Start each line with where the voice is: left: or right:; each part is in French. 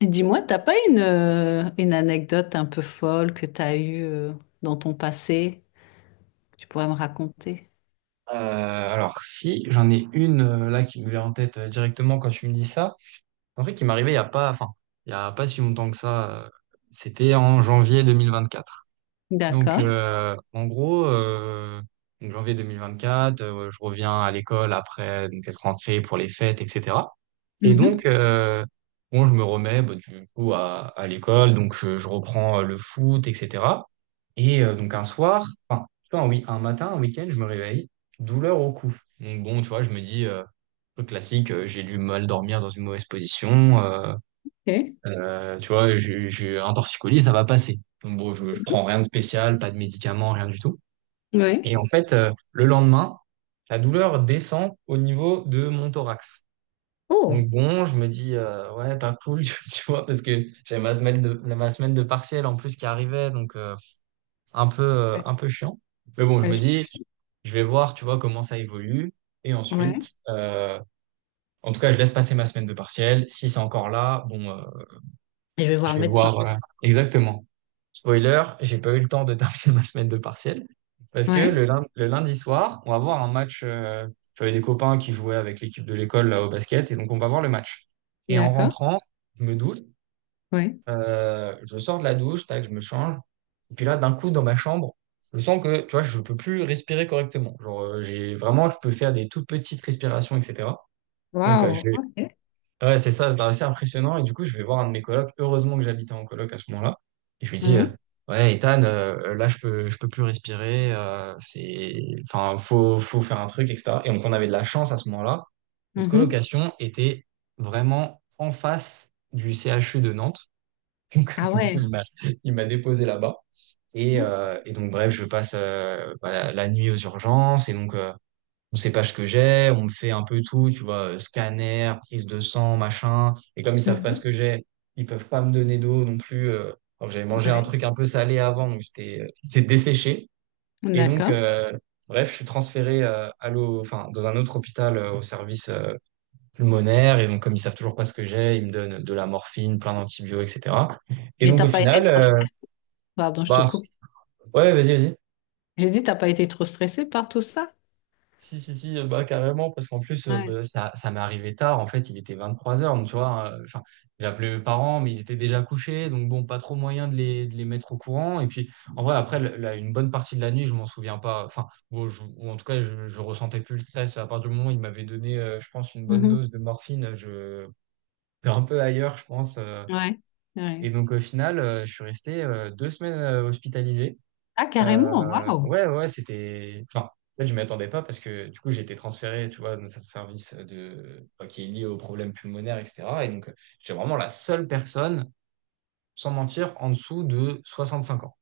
left: Et dis-moi, t'as pas une anecdote un peu folle que t'as eue dans ton passé, que tu pourrais me raconter?
right: Alors si, j'en ai une là qui me vient en tête directement quand tu me dis ça. En fait, qui m'arrivait il y a pas, enfin, il y a pas si longtemps que ça. C'était en janvier 2024.
left: D'accord.
right: En gros, donc janvier 2024, je reviens à l'école après donc être rentré pour les fêtes, etc. Et
left: Mhm.
right: donc bon, je me remets bah, du coup à l'école, donc je reprends le foot, etc. Et donc un soir, enfin, tu vois, un, oui, un matin, un week-end, je me réveille, douleur au cou. Donc bon, tu vois, je me dis, truc classique, j'ai du mal dormir dans une mauvaise position,
left: Ok.
right: tu vois, j'ai un torticolis, ça va passer. Donc bon, je prends rien de spécial, pas de médicaments, rien du tout.
left: Ouais.
right: Et en fait, le lendemain, la douleur descend au niveau de mon thorax.
left: Oh.
right: Donc bon, je me dis, ouais, pas cool, tu vois, parce que j'avais ma semaine de partiel en plus qui arrivait, donc un peu chiant. Mais bon, je
left: Ouais.
right: me
left: je
right: dis, je vais voir, tu vois, comment ça évolue. Et
left: ouais.
right: ensuite, en tout cas, je laisse passer ma semaine de partiel. Si c'est encore là, bon,
left: Et je vais
right: je
left: voir le
right: vais
left: médecin.
right: voir. Exactement. Spoiler, j'ai pas eu le temps de terminer ma semaine de partiel. Parce que
left: Ouais.
right: le lundi soir, on va voir un match. J'avais des copains qui jouaient avec l'équipe de l'école là, au basket. Et donc, on va voir le match. Et en
left: D'accord.
right: rentrant, je me doute.
left: Ouais.
right: Je sors de la douche, tac, je me change. Et puis là, d'un coup, dans ma chambre, je sens que, tu vois, je peux plus respirer correctement. Genre, j'ai vraiment, je peux faire des toutes petites respirations, etc. Donc, je
left: Waouh.
right: vais.
left: Ok.
right: Ouais, c'est ça, c'est assez impressionnant. Et du coup, je vais voir un de mes colocs. Heureusement que j'habitais en coloc à ce moment-là. Et je lui dis,
left: Ouais.
right: ouais, Ethan, là, je peux plus respirer. C'est, enfin, faut faire un truc, etc. Et donc, on avait de la chance à ce moment-là. Notre
left: Mhm.
right: colocation était vraiment en face du CHU de Nantes.
left: Ah
right: Du coup,
left: ouais.
right: il m'a déposé là-bas. Et, et donc, bref, je passe bah, la nuit aux urgences. Et donc, on sait pas ce que j'ai. On me fait un peu tout, tu vois, scanner, prise de sang, machin. Et comme ils savent pas ce
left: Mhm.
right: que j'ai, ils peuvent pas me donner d'eau non plus. Alors, j'avais mangé un
left: Ouais.
right: truc un peu salé avant, donc j'étais, j'étais desséché. Et donc,
left: D'accord.
right: bref, je suis transféré à l'eau, enfin, dans un autre hôpital au service pulmonaire. Et donc, comme ils savent toujours pas ce que j'ai, ils me donnent de la morphine, plein d'antibiotiques, etc. Et
left: Et
right: donc,
left: t'as
right: au
left: pas été
right: final,
left: trop stressée? Pardon, je te
right: bah,
left: coupe.
right: ouais, vas-y, vas-y.
left: J'ai dit t'as pas été trop stressée par tout ça?
right: Si, si, si, bah, carrément, parce qu'en plus,
left: Ouais.
right: bah, ça m'est arrivé tard. En fait, il était 23h, donc tu vois. Enfin, j'ai appelé mes parents, mais ils étaient déjà couchés, donc bon, pas trop moyen de les, mettre au courant. Et puis, en vrai, après, une bonne partie de la nuit, je m'en souviens pas. Enfin, bon, ou en tout cas, je ressentais plus le stress. À partir du moment où ils m'avaient donné, je pense, une bonne
left: Mhm.
right: dose de morphine, je j'étais un peu ailleurs, je pense.
left: Ouais. Ouais.
right: Et donc, au final, je suis resté 2 semaines hospitalisé.
left: Ah,
right: euh,
left: carrément. Waouh.
right: Ouais, ouais, ouais, c'était. Enfin, en fait, je m'y attendais pas parce que du coup, j'ai été transféré, tu vois, dans un service de. Enfin, qui est lié aux problèmes pulmonaires, etc. Et donc, j'étais vraiment la seule personne, sans mentir, en dessous de 65 ans.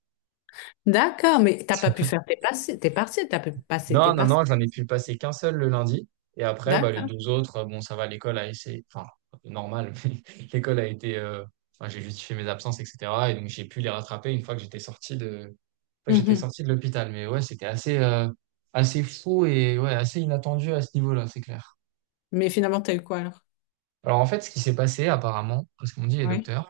left: D'accord, mais t'as pas pu faire tes passés, tes partiels, t'as pu passer tes
right: Non, non,
left: partiels.
right: non, j'en ai pu passer qu'un seul le lundi. Et après, bah, les
left: D'accord.
right: deux autres, bon, ça va, l'école a essayé, enfin, normal, mais l'école a été, enfin, j'ai justifié mes absences, etc. Et donc, j'ai pu les rattraper une fois que j'étais
left: Mhm.
right: sorti de l'hôpital. Mais ouais, c'était assez, assez fou et ouais, assez inattendu à ce niveau-là, c'est clair.
left: Mais finalement, t'as eu quoi alors?
right: Alors, en fait, ce qui s'est passé, apparemment, parce qu'on dit les
left: Oui.
right: docteurs,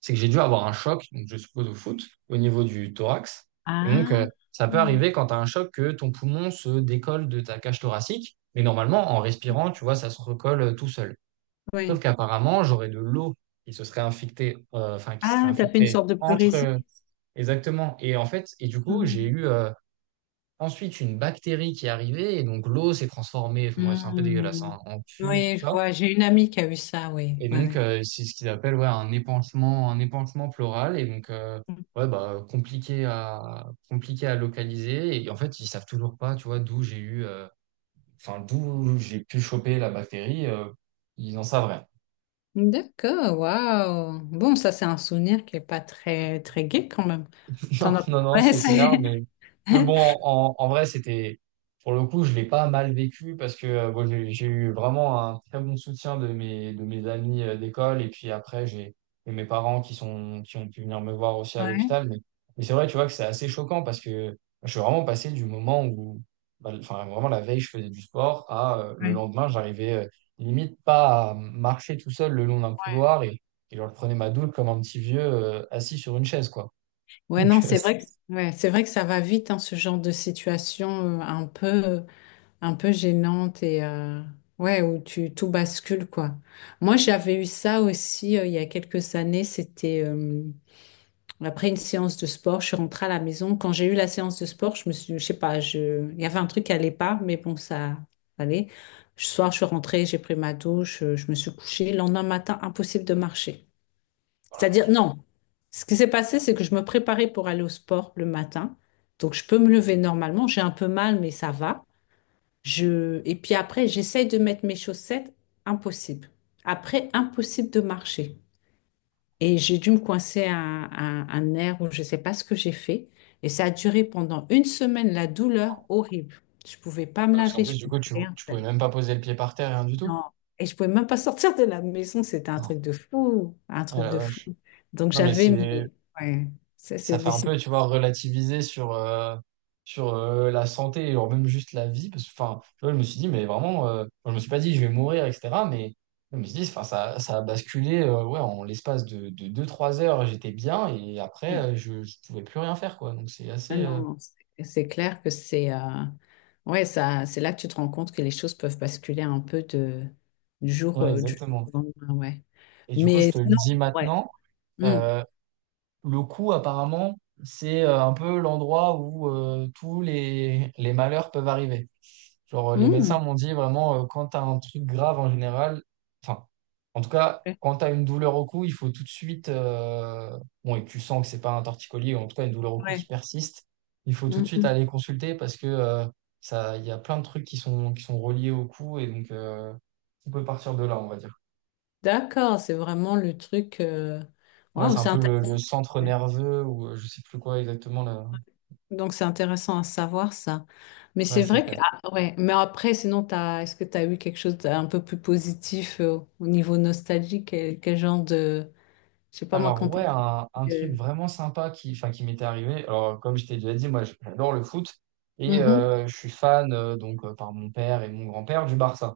right: c'est que j'ai dû avoir un choc, donc je suppose au foot, au niveau du thorax. Et donc,
left: Ah,
right: ça peut
left: mm,
right: arriver quand tu as un choc que ton poumon se décolle de ta cage thoracique, mais normalement, en respirant, tu vois, ça se recolle tout seul. Sauf
left: oui.
right: qu'apparemment, j'aurais de l'eau qui se serait infectée, enfin, qui serait
left: Ah, t'as fait une
right: infiltrée
left: sorte de
right: entre.
left: pleurésie.
right: Exactement. Et en fait, et du coup, j'ai
left: Mm.
right: eu ensuite une bactérie qui est arrivée, et donc l'eau s'est transformée, enfin, bref, c'est un peu dégueulasse,
left: Mm.
right: hein, en pus, tout
left: Oui, je
right: ça.
left: vois. J'ai une amie qui a eu ça, oui.
right: Et
left: Oui,
right: donc,
left: oui.
right: c'est ce qu'ils appellent ouais, un épanchement pleural. Et donc, ouais, bah, compliqué compliqué à localiser. Et en fait, ils savent toujours pas, tu vois, d'où j'ai eu, enfin, d'où j'ai pu choper la bactérie. Ils en savent rien.
left: Mm. D'accord, waouh. Bon, ça, c'est un souvenir qui est pas très gai quand même. T'en
right: Non,
left: as...
right: non, non,
left: Ouais,
right: c'est
left: c'est...
right: clair, mais, bon, vrai, c'était, pour le coup, je l'ai pas mal vécu parce que bon, j'ai eu vraiment un très bon soutien de mes amis d'école et puis après, j'ai et mes parents qui sont, qui ont pu venir me voir aussi à
left: Ouais,
right: l'hôpital. Mais, c'est vrai, tu vois, que c'est assez choquant parce que je suis vraiment passé du moment où, bah, enfin, vraiment la veille, je faisais du sport à le
left: ouais.
right: lendemain, j'arrivais limite pas à marcher tout seul le long d'un couloir et, genre, je prenais ma douche comme un petit vieux assis sur une chaise, quoi.
left: Ouais,
right: Donc,
left: non, ouais, c'est vrai que ça va vite, hein, ce genre de situation, un peu. Un peu gênante et ouais, où tu tout bascule quoi. Moi, j'avais eu ça aussi, il y a quelques années. C'était Après une séance de sport, je suis rentrée à la maison. Quand j'ai eu la séance de sport, je sais pas, il y avait un truc qui allait pas, mais bon, ça allait. Le soir, je suis rentrée, j'ai pris ma douche, je me suis couchée. Le lendemain matin, impossible de marcher.
right: oh la
left: C'est-à-dire,
right: vache.
left: non. Ce qui s'est passé, c'est que je me préparais pour aller au sport le matin. Donc, je peux me lever normalement. J'ai un peu mal, mais ça va. Je... Et puis après, j'essaye de mettre mes chaussettes, impossible. Après, impossible de marcher. Et j'ai dû me coincer à un nerf où je ne sais pas ce que j'ai fait. Et ça a duré pendant une semaine, la douleur horrible. Je ne pouvais pas me
right: Ah, parce qu'en
left: laver,
right: plus,
left: je ne
right: du coup,
left: pouvais rien
right: tu pouvais
left: faire.
right: même pas poser le pied par terre, rien du tout.
left: Non. Et je pouvais même pas sortir de la maison. C'était un
right: Oh,
left: truc de fou, un
right: oh
left: truc
right: la
left: de fou.
right: vache.
left: Donc
right: Non, mais
left: j'avais
right: c'est,
left: mes... ouais. Ça,
right: ça
left: c'est
right: fait
left: des
right: un peu, tu
left: situations.
right: vois, relativiser sur, sur la santé, et même juste la vie. Parce que, enfin, tu vois, je me suis dit, mais vraiment, enfin, je me suis pas dit, je vais mourir, etc. Mais je me suis dit, enfin, ça a basculé, ouais, en l'espace de deux trois heures, j'étais bien, et après,
left: Ouais.
right: je pouvais plus rien faire, quoi. Donc, c'est
left: Ah
right: assez,
left: non, non, c'est clair que c'est ouais, ça, c'est là que tu te rends compte que les choses peuvent basculer un peu du jour,
right: ouais,
left: euh, du jour
right: exactement.
left: au lendemain, ouais.
right: Et du coup, je
left: Mais
right: te le
left: sinon,
right: dis
left: ouais.
right: maintenant.
left: Mm.
right: euh, Le cou, apparemment, c'est un peu l'endroit où tous les malheurs peuvent arriver. Genre, les médecins
left: Mm.
right: m'ont dit vraiment, quand tu as un truc grave en général, enfin, en tout cas,
left: Ouais.
right: quand tu as une douleur au cou, il faut tout de suite, bon, et que tu sens que c'est pas un torticolis, ou en tout cas une douleur au cou qui
left: Ouais.
right: persiste, il faut tout de suite
left: Mhm.
right: aller consulter parce que ça, il y a plein de trucs qui sont reliés au cou et donc on peut partir de là, on va dire.
left: D'accord, c'est vraiment le truc.
right: Ouais,
left: Waouh,
right: c'est un
left: c'est
right: peu
left: intéressant.
right: le centre nerveux ou je sais plus quoi exactement là.
left: Donc c'est intéressant à savoir ça. Mais
right: Ouais,
left: c'est
right: c'est
left: vrai que
right: clair.
left: ah, ouais, mais après sinon t'as est-ce que tu as eu quelque chose d'un peu plus positif au niveau nostalgique quel genre de je sais pas moi quand
right: Alors ouais,
left: t'es
right: un truc
left: euh,
right: vraiment sympa qui, enfin, qui m'était arrivé. Alors comme je t'ai déjà dit, moi j'adore le foot et
left: mhm,
right: je suis fan par mon père et mon grand-père du Barça.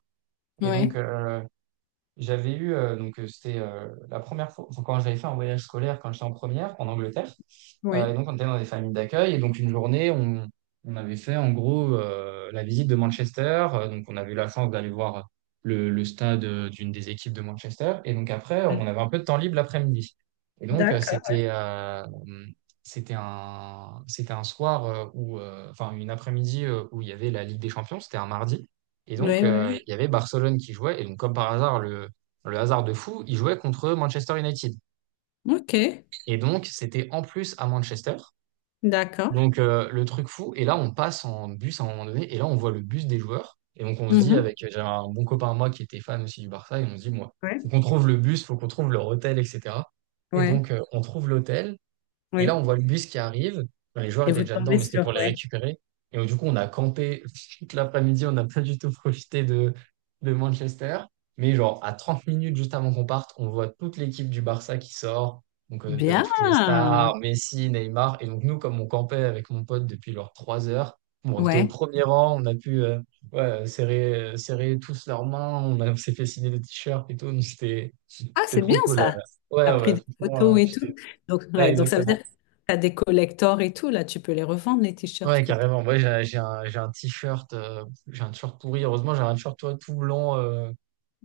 right: Et donc
left: ouais,
right: euh, j'avais eu, c'était la première fois, enfin, quand j'avais fait un voyage scolaire quand j'étais en première en Angleterre. Et
left: ouais.
right: donc on était dans des familles d'accueil. Et donc une journée, on avait fait en gros la visite de Manchester. Donc on avait eu la chance d'aller voir le stade d'une des équipes de Manchester. Et donc après,
left: Ouais,
right: on avait un peu de temps libre l'après-midi. Et donc
left: D'accord.
right: c'était un soir où, enfin une après-midi où il y avait la Ligue des Champions. C'était un mardi. Et donc,
left: ouais. ouais.
right: il y avait Barcelone qui jouait. Et donc, comme par hasard, le hasard de fou, il jouait contre Manchester United.
left: OK.
right: Et donc, c'était en plus à Manchester.
left: D'accord.
right: Donc, le truc fou. Et là, on passe en bus à un moment donné. Et là, on voit le bus des joueurs. Et donc, on se dit, avec
left: Mhm.
right: j'ai un bon copain à moi qui était fan aussi du Barça, et on se dit, moi,
left: Ouais.
right: faut qu'on trouve le bus, faut qu'on trouve leur hôtel, etc. Et
left: Ouais,
right: donc, on trouve l'hôtel. Et là,
left: ouais.
right: on voit le bus qui arrive. Enfin, les joueurs
left: Et
right: étaient
left: vous
right: déjà dedans,
left: tombez
right: mais c'était
left: sur,
right: pour les
left: ouais.
right: récupérer. Et donc, du coup, on a campé toute l'après-midi. On n'a pas du tout profité de, Manchester. Mais genre, à 30 minutes juste avant qu'on parte, on voit toute l'équipe du Barça qui sort. Donc, t'as eu
left: Bien.
right: toutes les stars, Messi, Neymar. Et donc, nous, comme on campait avec mon pote depuis genre 3 heures, bon, on était au
left: Ouais.
right: premier rang. On a pu ouais, serrer, serrer tous leurs mains. On s'est fait signer des t-shirts et tout. Donc, c'était
left: Ah, c'est
right: trop
left: bien
right: cool.
left: ça.
right: Ouais,
left: T'as pris
right: ouais,
left: des
right: franchement,
left: photos et tout.
right: j'étais.
left: Donc,
right: Ouais,
left: ouais, donc ça veut dire
right: exactement.
left: que t'as des collectors et tout. Là, tu peux les revendre, les t-shirts
right: Ouais,
left: que t'as.
right: carrément. Moi, j'ai un t-shirt pourri. Heureusement, j'ai un t-shirt toi,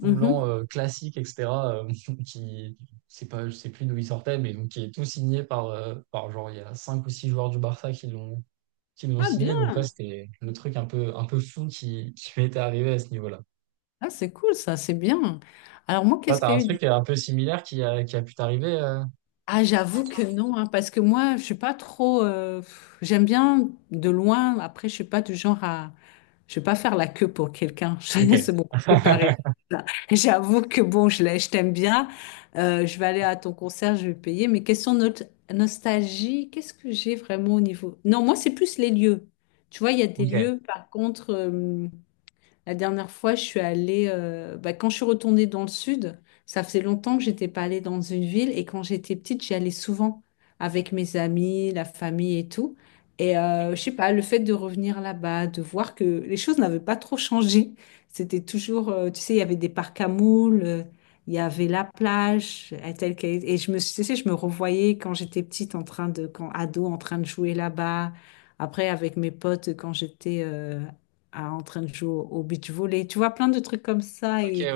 right: tout blanc classique, etc. euh, qui, c'est pas, je sais plus d'où il sortait, mais donc qui est tout signé par, par genre il y a 5 ou 6 joueurs du Barça qui l'ont
left: Ah,
right: signé. Donc ouais,
left: bien.
right: c'était le truc un peu fou qui, m'était arrivé à ce niveau-là.
left: Ah, c'est cool ça, c'est bien. Alors moi,
right: Toi,
left: qu'est-ce
right: t'as
left: qu'il y
right: un
left: a eu.
right: truc un peu similaire qui a pu t'arriver.
left: Ah, j'avoue que non, hein, parce que moi, je suis pas trop. Pff, j'aime bien de loin. Après, je suis pas du genre à. Je vais pas faire la queue pour quelqu'un.
right: Ok,
left: C'est beaucoup séparé. J'avoue que bon, je t'aime bien. Je vais aller à ton concert, je vais payer. Mais question nostalgie, qu'est-ce que j'ai vraiment au niveau? Non, moi, c'est plus les lieux. Tu vois, il y a des
right: ok,
left: lieux, par contre. La dernière fois, je suis allée, bah, quand je suis retournée dans le sud, ça faisait longtemps que j'étais pas allée dans une ville et quand j'étais petite, j'y allais souvent avec mes amis, la famille et tout. Et je sais pas, le fait de revenir là-bas, de voir que les choses n'avaient pas trop changé, c'était toujours, tu sais, il y avait des parcs à moules, il y avait la plage, et tu sais, je me revoyais quand j'étais petite en train de, quand ado, en train de jouer là-bas. Après, avec mes potes, quand j'étais en train de jouer au beach volley. Tu vois, plein de trucs comme ça.
right: ok,
left: Et,
right: ouais,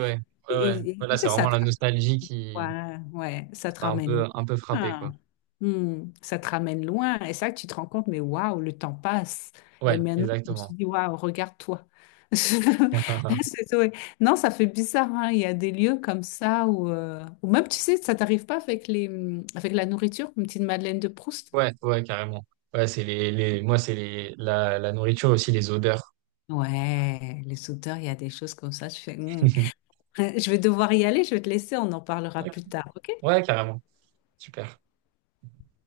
right: ouais, ouais.
left: et
right: Voilà,
left: tu
right: c'est
left: sais,
right: vraiment la nostalgie qui,
left: ouais, ouais, ça te
right: t'a
left: ramène
right: un peu frappé, quoi.
left: loin. Hmm, ça te ramène loin. Et ça, tu te rends compte, mais waouh, le temps passe. Et
right: Ouais,
left: maintenant, je me
right: exactement.
left: suis dit, waouh, regarde-toi.
right: Ah, ah, ah.
left: C'est- ouais. Non, ça fait bizarre, hein. Il y a des lieux comme ça où, où même, tu sais, ça t'arrive pas avec les, avec la nourriture, une petite Madeleine de Proust.
right: Ouais, ouais, carrément. Ouais, c'est les, moi, c'est la nourriture aussi, les odeurs.
left: Ouais, les sauteurs, il y a des choses comme ça. Tu fais, Hmm. Ouais, je vais devoir y aller, je vais te laisser, on en parlera
right: Ouais,
left: plus tard, ok?
right: ouais, carrément. Super.